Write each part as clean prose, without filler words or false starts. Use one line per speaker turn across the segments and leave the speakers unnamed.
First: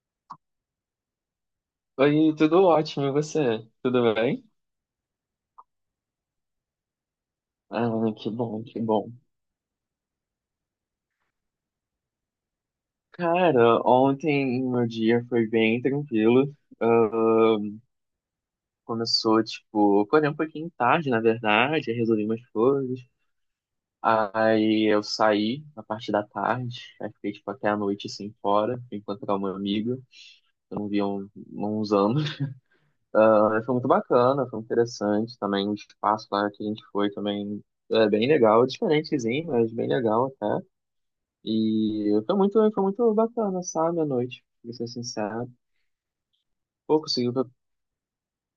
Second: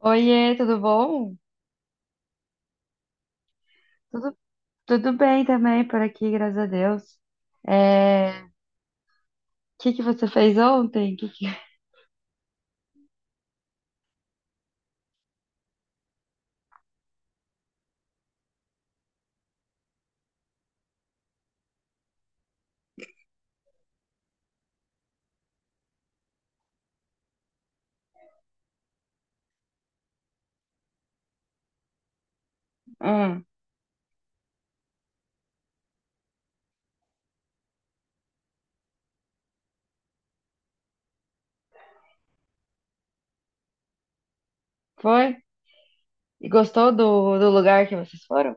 Oiê, tudo bom?
Oi, tudo ótimo, e você? Tudo
Tudo,
bem?
tudo bem também por aqui, graças a Deus.
Ah, que
É, o
bom, que bom.
Que que você fez ontem? Que-
Cara, ontem meu dia foi bem tranquilo. Ah, começou, tipo, acordei um pouquinho tarde, na verdade, aí resolvi umas coisas. Aí eu saí na parte da tarde, aí fiquei, tipo, até a noite, assim, fora, fui encontrar uma amiga, que eu não via há um, uns anos.
Hum,
Ah, foi muito bacana, foi interessante também, o espaço lá que a gente foi também é bem legal, diferentezinho, mas bem legal até. E foi muito bacana, sabe, a noite, pra ser
foi?
sincero.
E gostou
Pô, conseguiu.
do lugar que vocês foram?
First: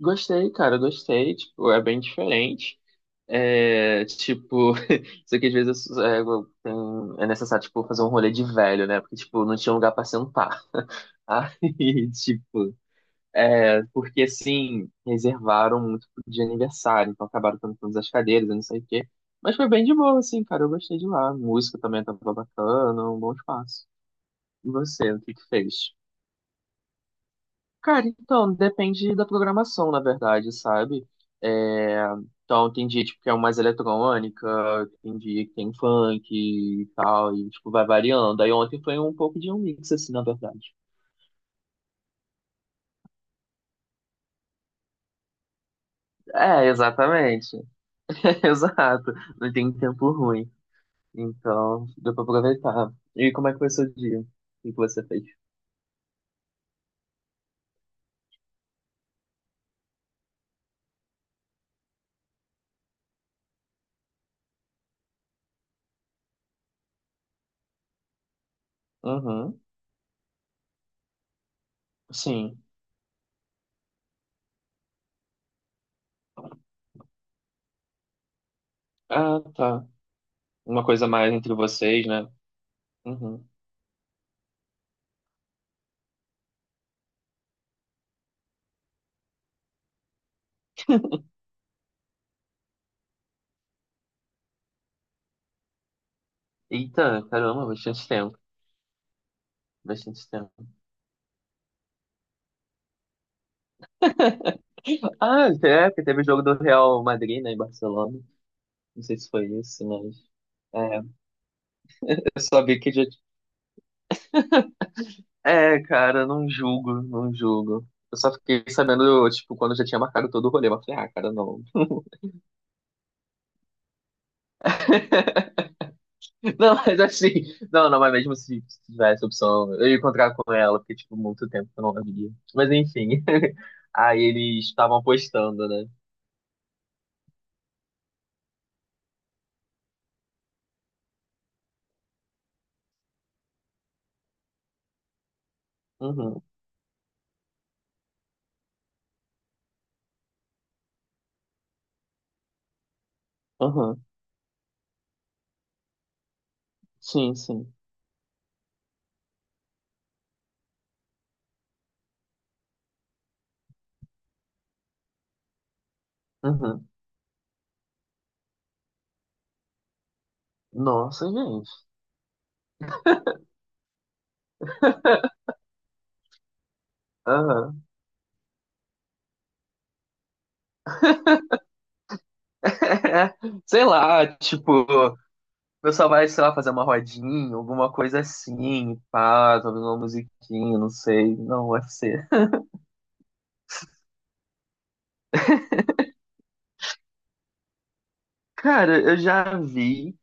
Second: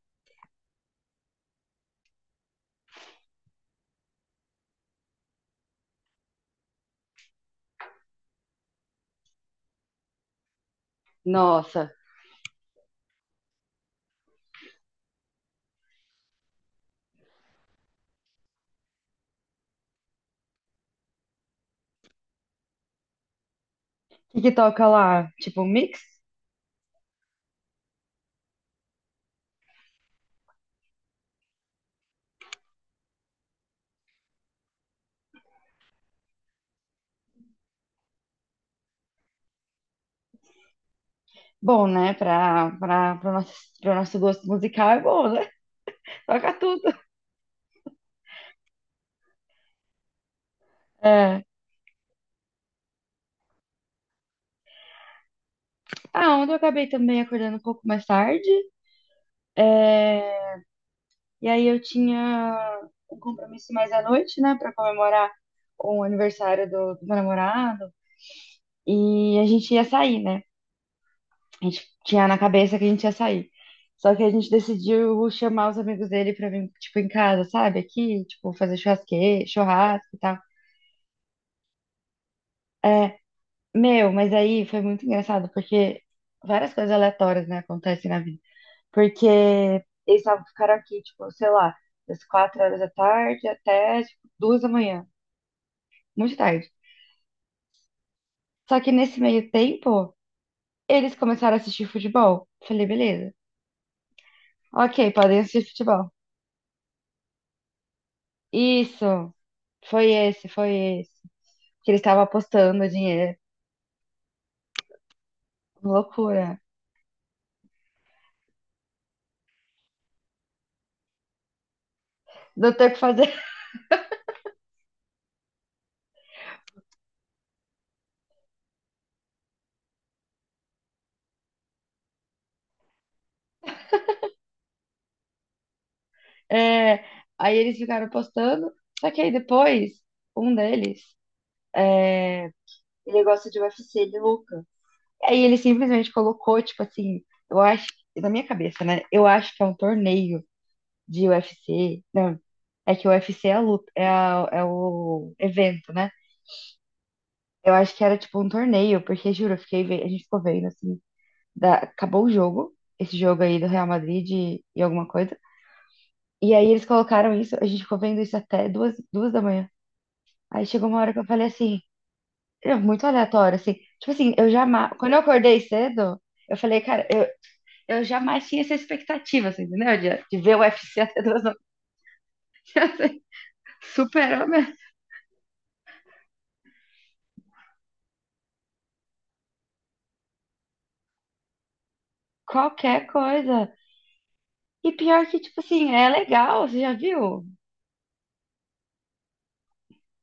Gostei, cara, gostei. Tipo, é bem diferente. É, tipo, isso aqui às vezes é, tem- é necessário, tipo, fazer um rolê de velho, né? Porque, tipo, não tinha lugar pra sentar.
Nossa,
Aí, tipo, é, porque assim, reservaram muito de aniversário, então acabaram tendo todas as cadeiras, eu não sei o quê. Mas foi bem de boa, assim, cara, eu gostei de lá. Música também tava bacana, um bom espaço.
o que que
E
toca
você, o
lá?
que que
Tipo um
fez?
mix?
Cara, então, depende da programação, na verdade, sabe? É, então, tem dia, tipo, que é mais eletrônica, tem dia que tem funk e tal, e, tipo, vai variando. Aí ontem foi um pouco de um mix, assim, na verdade.
Bom, né? Pro nosso gosto musical é bom, né? Toca
É,
tudo.
exatamente. Exato. Não tem tempo ruim.
É.
Então, deu pra aproveitar. E como é que foi seu dia? O que que você fez?
Ah, ontem eu acabei também acordando um pouco mais tarde. É, E aí eu tinha um compromisso mais à noite, né, pra comemorar o aniversário do meu namorado. E a
Uhum.
gente ia sair, né? A gente tinha na
Sim.
cabeça que a gente ia sair. Só que a gente decidiu chamar os amigos dele pra vir, tipo, em casa, sabe? Aqui, tipo, fazer
Ah, tá.
churrasco e tal.
Uma coisa mais entre vocês, né?
É,
Uhum.
meu, mas aí foi muito engraçado, porque várias coisas aleatórias, né, acontecem na vida. Porque eles tavam- ficaram aqui, tipo, sei lá, das 4 horas da tarde até, tipo, 2 da manhã. Muito tarde.
Eita, caramba, bastante tempo.
Só que nesse meio tempo,
Bastante tempo.
eles começaram a assistir futebol. Falei, beleza. Ok, podem
Ah,
assistir
é, porque
futebol.
teve o jogo do Real Madrid, né, em Barcelona. Não sei se
Isso,
foi isso,
foi
mas.
esse, foi
É,
esse. Que eles estavam
eu só vi
apostando
que já.
dinheiro.
É, cara, não
Loucura.
julgo, não julgo. Eu só fiquei sabendo, tipo, quando já tinha marcado todo o rolê. Mas eu falei, ah, cara, não.
Não tem o que fazer.
Não, mas assim. Não, não, mas mesmo se tivesse opção, eu ia encontrar com ela, porque, tipo, muito tempo que eu não a via. Mas enfim. Aí eles estavam apostando, né?
É, aí eles ficaram apostando. Só que aí depois, um deles, é, ele gosta de UFC, de louca. Aí ele simplesmente
Uhum,
colocou, tipo assim, eu acho, na minha cabeça, né? Eu acho que é um torneio de UFC. Não, é que o UFC é a luta,
uhum.
é, a- é o evento, né?
Sim, sim.
Eu acho que era tipo um torneio, porque juro, eu fiquei, ve- a gente ficou vendo assim, da- acabou o jogo, esse jogo aí do Real Madrid e alguma coisa. E aí eles
Uhum.
colocaram isso, a gente ficou vendo isso até duas da manhã. Aí chegou uma hora que eu
Nossa,
falei
gente.
assim, é muito aleatório, assim. Tipo assim, eu jamais. Quando eu acordei cedo, eu falei, cara,
Aham.
eu jamais tinha essa expectativa, assim, entendeu? De ver o UFC até 2 da manhã. Assim,
Sei lá,
superou minha-
tipo, o pessoal vai, sei lá, fazer uma rodinha, alguma coisa assim, pá, talvez uma musiquinha, não sei. Não, UFC.
qualquer coisa. E pior que, tipo assim, é legal, você já viu? O
Cara, eu já vi,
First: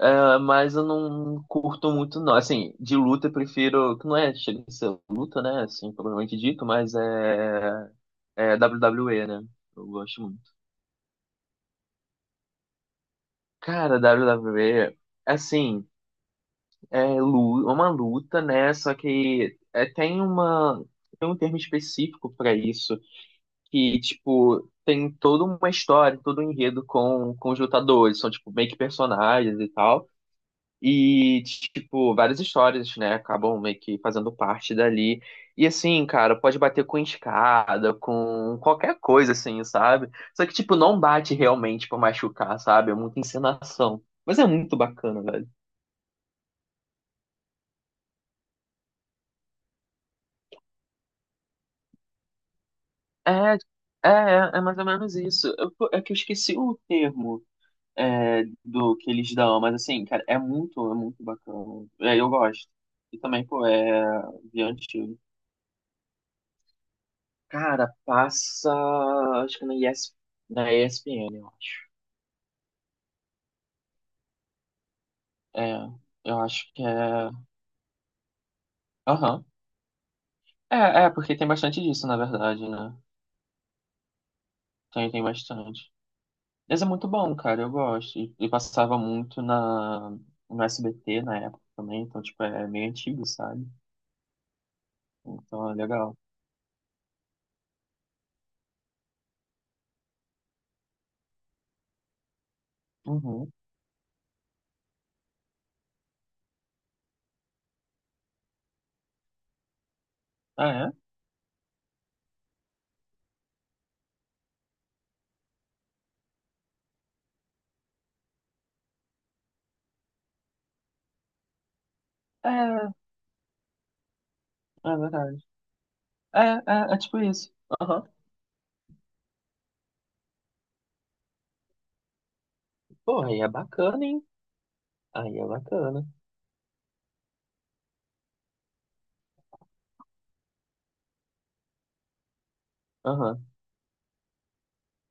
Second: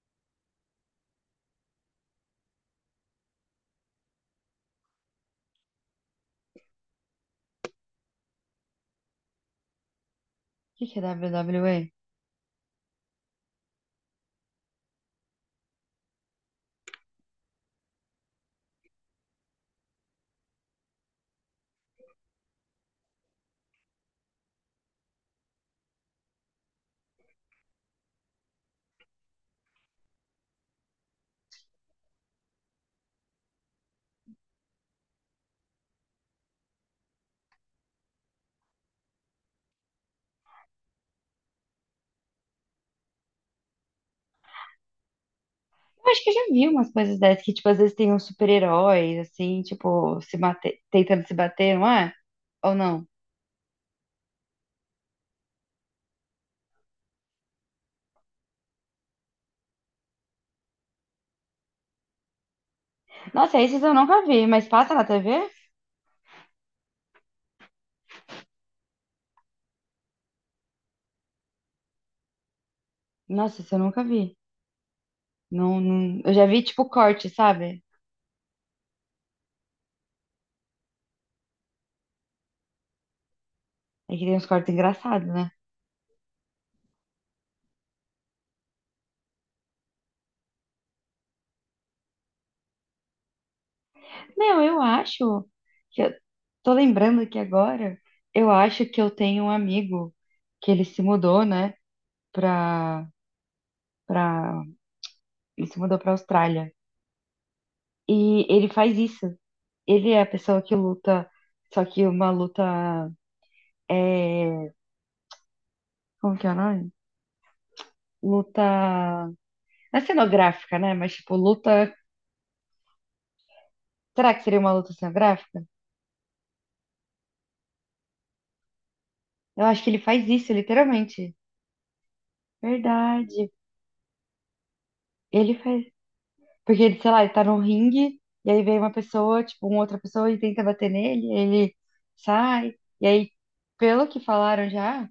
mas eu não curto muito, não. Assim, de luta eu prefiro, que não é, chega a ser luta, né, assim, propriamente dito, mas é, é WWE, né? Eu gosto muito.
que que é WWE?
Cara, WWE, assim, uma luta, né, só que é, tem um termo específico para isso. Que, tipo, tem toda uma história, todo um enredo com os lutadores, são, tipo, meio que personagens e tal. E, tipo, várias histórias, né, acabam meio que fazendo parte dali. E, assim, cara, pode bater com escada, com qualquer coisa, assim, sabe? Só que, tipo, não bate realmente pra machucar, sabe? É muita encenação. Mas é muito bacana, velho.
Eu acho que eu já vi umas coisas dessas, que, tipo, às vezes tem uns super-heróis, assim, tipo, se mate... tentando se bater, não é? Ou não?
É, é mais ou menos isso. É que eu esqueci o termo. É, do que eles dão, mas assim, cara, é muito bacana. É, eu gosto. E também,
Nossa,
pô,
esses eu
é
nunca vi, mas passa na
diante.
TV?
Cara, passa. Acho que na ES, na ESPN, eu acho.
Nossa, isso eu nunca vi.
É,
Não, não... Eu
eu
já vi,
acho que
tipo, corte,
é.
sabe?
Aham. É, é, porque tem bastante disso, na verdade, né?
É que tem uns cortes
Tem, tem
engraçados, né?
bastante. Mas é muito bom, cara, eu gosto. E, no SBT na época também, então, tipo, é meio antigo, sabe?
Meu, eu acho
Então é
que... Eu...
legal.
Tô lembrando aqui agora, eu acho que eu tenho um amigo que ele se mudou, né, pra...
Uhum.
pra e se mudou pra Austrália. E ele faz isso. Ele é a pessoa que
Ah,
luta, só que uma luta é, como que é o nome? Luta, não é cenográfica, né? Mas tipo, luta,
é?
será que seria uma
É,
luta
é verdade.
cenográfica?
É, é tipo isso. Aham.
Eu acho que ele faz isso, literalmente.
Pô, aí é
Verdade.
bacana, hein? Aí é
Ele faz,
bacana.
porque ele, sei lá, ele tá num ringue e aí vem uma pessoa, tipo, uma outra pessoa e tenta bater nele, ele sai e aí,
Aham.
pelo que falaram já,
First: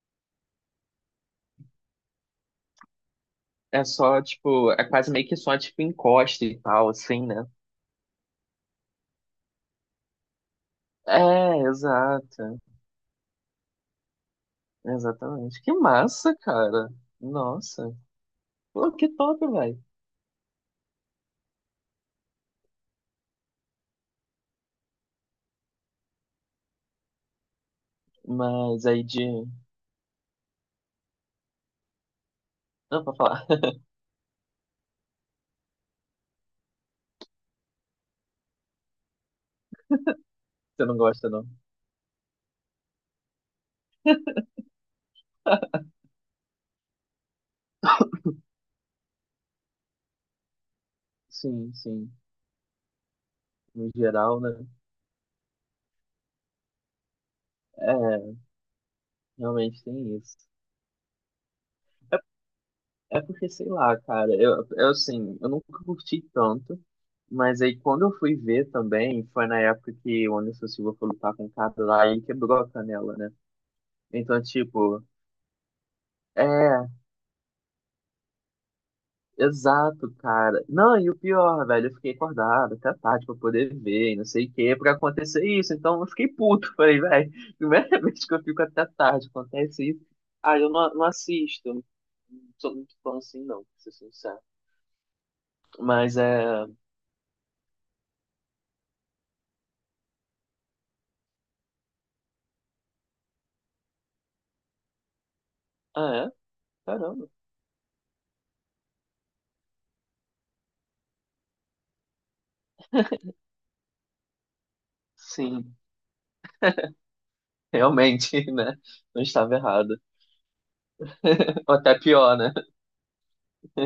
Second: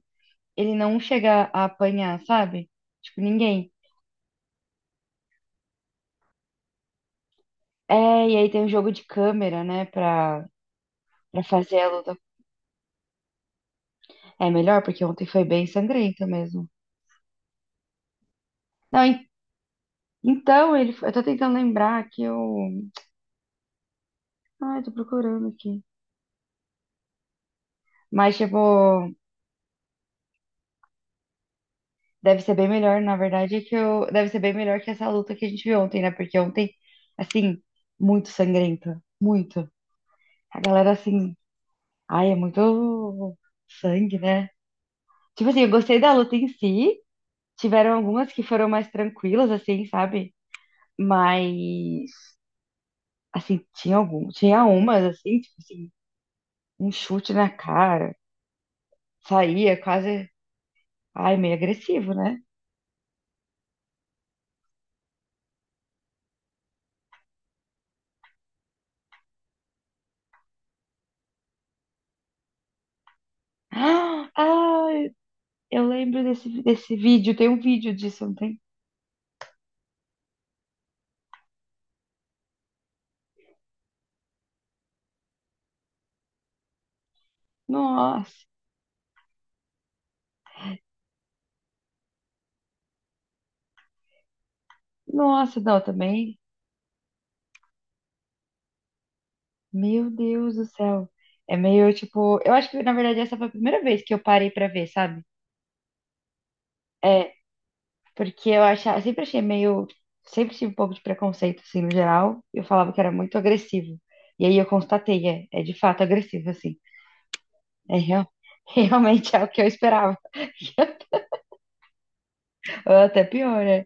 ele não chega a apanhar, sabe? Tipo, ninguém.
É só, tipo, é quase meio que só, tipo, encosta e tal, assim, né?
É, e aí tem o jogo de câmera, né, pra
É,
fazer a luta.
exato.
É melhor, porque ontem foi
Exatamente.
bem
Que
sangrento
massa,
mesmo.
cara. Nossa. Pô,
Não,
que
en-
top, velho.
então, ele, foi- eu tô tentando lembrar que eu. Ai, tô procurando aqui. Mas,
Mas aí
tipo,
de.
deve ser bem melhor,
Não, pra
na
falar.
verdade, é que eu. Deve ser bem melhor que essa luta que a gente viu ontem, né? Porque ontem, assim, muito sangrenta. Muito. A
Você
galera,
não gosta,
assim.
não.
Ai, é muito sangue, né? Tipo assim, eu gostei da luta em si. Tiveram algumas que foram mais tranquilas, assim, sabe?
Sim,
Mas,
sim.
assim,
No
tinha algum,
geral, né?
tinha umas, assim, tipo assim, um chute na cara,
É,
saía
realmente
quase,
tem isso.
ai, meio agressivo, né?
É porque, sei lá, cara, eu assim, eu nunca curti tanto, mas aí quando eu fui ver também, foi na época que o Anderson Silva foi lutar com o cara lá e quebrou a canela, né?
Ah,
Então, tipo,
ai, eu lembro desse,
é,
desse vídeo, tem um vídeo disso, não tem?
exato, cara. Não, e o pior, velho, eu fiquei acordado até tarde pra poder ver e não sei o que, pra acontecer isso. Então eu fiquei puto, falei, velho, primeira vez que eu
Nossa,
fico até tarde, acontece isso. Ah, eu não, não assisto, não sou muito fã assim, não, pra ser sincero.
nossa, não,
Mas
também,
é.
meu Deus do céu. É meio, tipo, eu acho que, na verdade, essa foi a primeira vez que eu parei pra ver, sabe?
Ah, é? Caramba.
É, porque eu achava, eu sempre achei meio, sempre tive um pouco de preconceito, assim, no geral. Eu falava que era muito agressivo. E aí eu constatei, é, é de
Sim,
fato agressivo, assim. É real,
realmente, né? Não
realmente é o
estava
que eu
errado.
esperava.
Ou até pior, né?
Ou até pior, né?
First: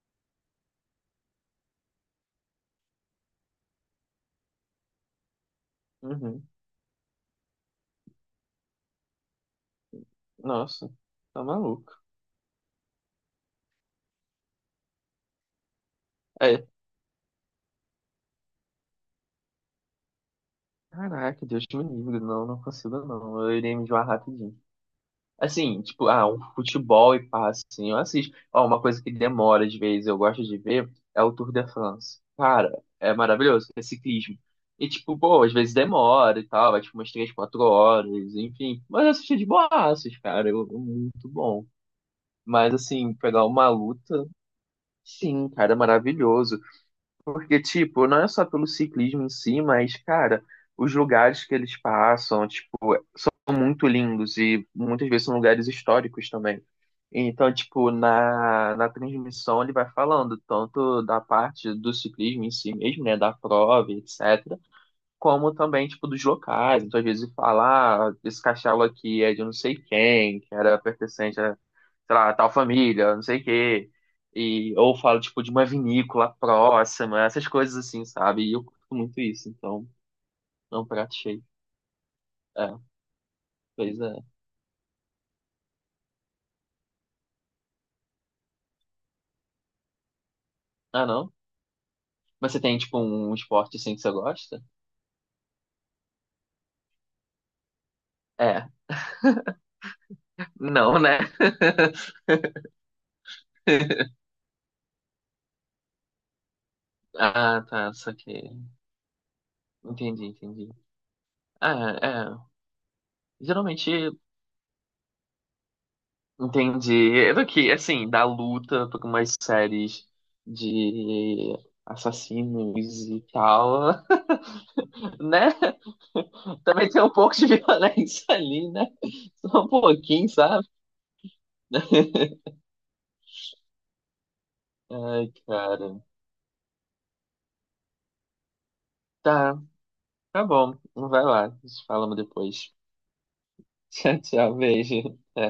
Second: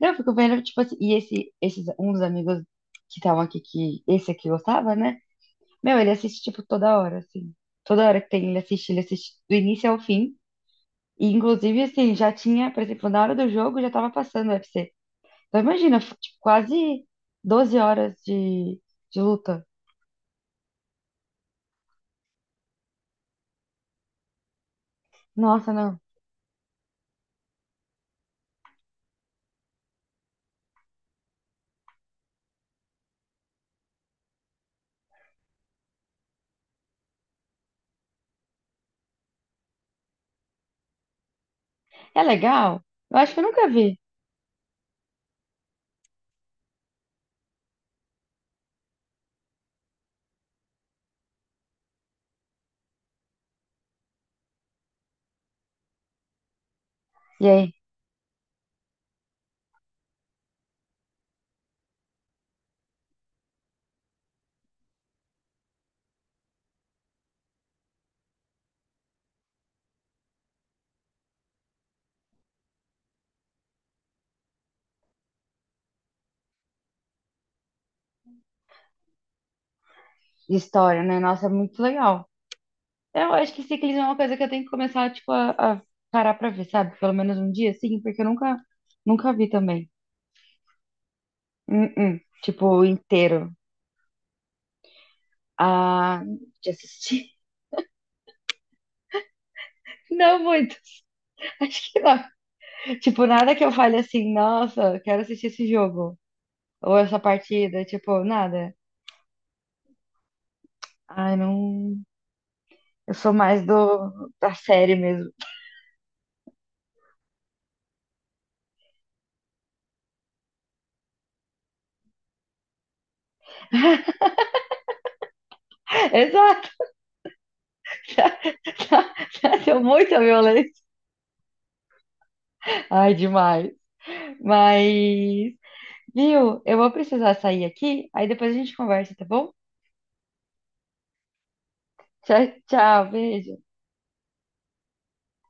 Não, eu fico vendo, tipo assim, um dos amigos que estavam aqui, que esse aqui gostava, né? Meu, ele assiste,
Uhum.
tipo, toda hora, assim. Toda hora que tem, ele assiste do início ao fim.
Nossa,
E,
tá
inclusive,
maluco.
assim, já tinha, por exemplo, na hora do jogo já tava passando o UFC. Então imagina, foi, tipo,
É.
quase 12 horas de luta.
Caraca, Deus me livre. Não, não consigo, não. Eu irei me enjoar rapidinho.
Nossa,
Assim,
não.
tipo, ah, um futebol e pá assim, eu assisto. Ó, uma coisa que demora às vezes, eu gosto de ver, é o Tour de France. Cara, é maravilhoso, é ciclismo. E, tipo, pô, às vezes demora e tal, vai, tipo, umas três, quatro horas, enfim. Mas eu assisti de boas, cara, eu, é muito bom.
É
Mas,
legal?
assim,
Eu acho que eu
pegar
nunca
uma
vi.
luta, sim, cara, é maravilhoso. Porque, tipo, não é só pelo ciclismo em si, mas, cara, os lugares que eles passam, tipo, são muito lindos e muitas vezes são lugares históricos também.
E
Então,
aí,
tipo, na transmissão ele vai falando tanto da parte do ciclismo em si mesmo, né, da prova, etc., como também, tipo, dos locais. Então, às vezes, falar, ah, esse castelo aqui é de não sei quem, que era pertencente a, sei lá, a tal família, não sei o quê. E, ou fala, tipo, de uma vinícola próxima, essas coisas assim, sabe? E eu curto muito isso, então, é um
história,
prato
né?
cheio.
Nossa, é muito legal.
É,
Eu acho que
pois
ciclismo é uma
é.
coisa que eu tenho que começar, tipo, a parar pra ver, sabe? Pelo menos um dia, sim, porque eu nunca, nunca vi também.
Ah, não?
Uh-uh.
Mas você tem,
Tipo,
tipo, um
inteiro.
esporte assim que você gosta?
Ah, de assistir.
É.
Não muito.
Não, né?
Tipo, nada que eu fale assim, nossa, quero assistir esse jogo. Ou essa
Ah,
partida,
tá,
tipo,
saquei.
nada.
Entendi, entendi.
Ai, não.
Ah,
Eu sou
é.
mais
Geralmente.
do da série mesmo.
Entendi. É do que, assim, da luta por umas séries de assassinos e tal, né?
Exato.
Também tem um pouco de violência
Já,
ali, né?
já, já
Só um
deu muita
pouquinho, sabe?
violência. Ai, demais. Mas,
Ai, cara.
viu? Eu vou precisar sair aqui, aí depois a gente conversa, tá bom?
Tá, tá bom. Vai lá. Falamos
Tchau,
depois.
tchau, beijo.
Tchau, tchau. Beijo. Até.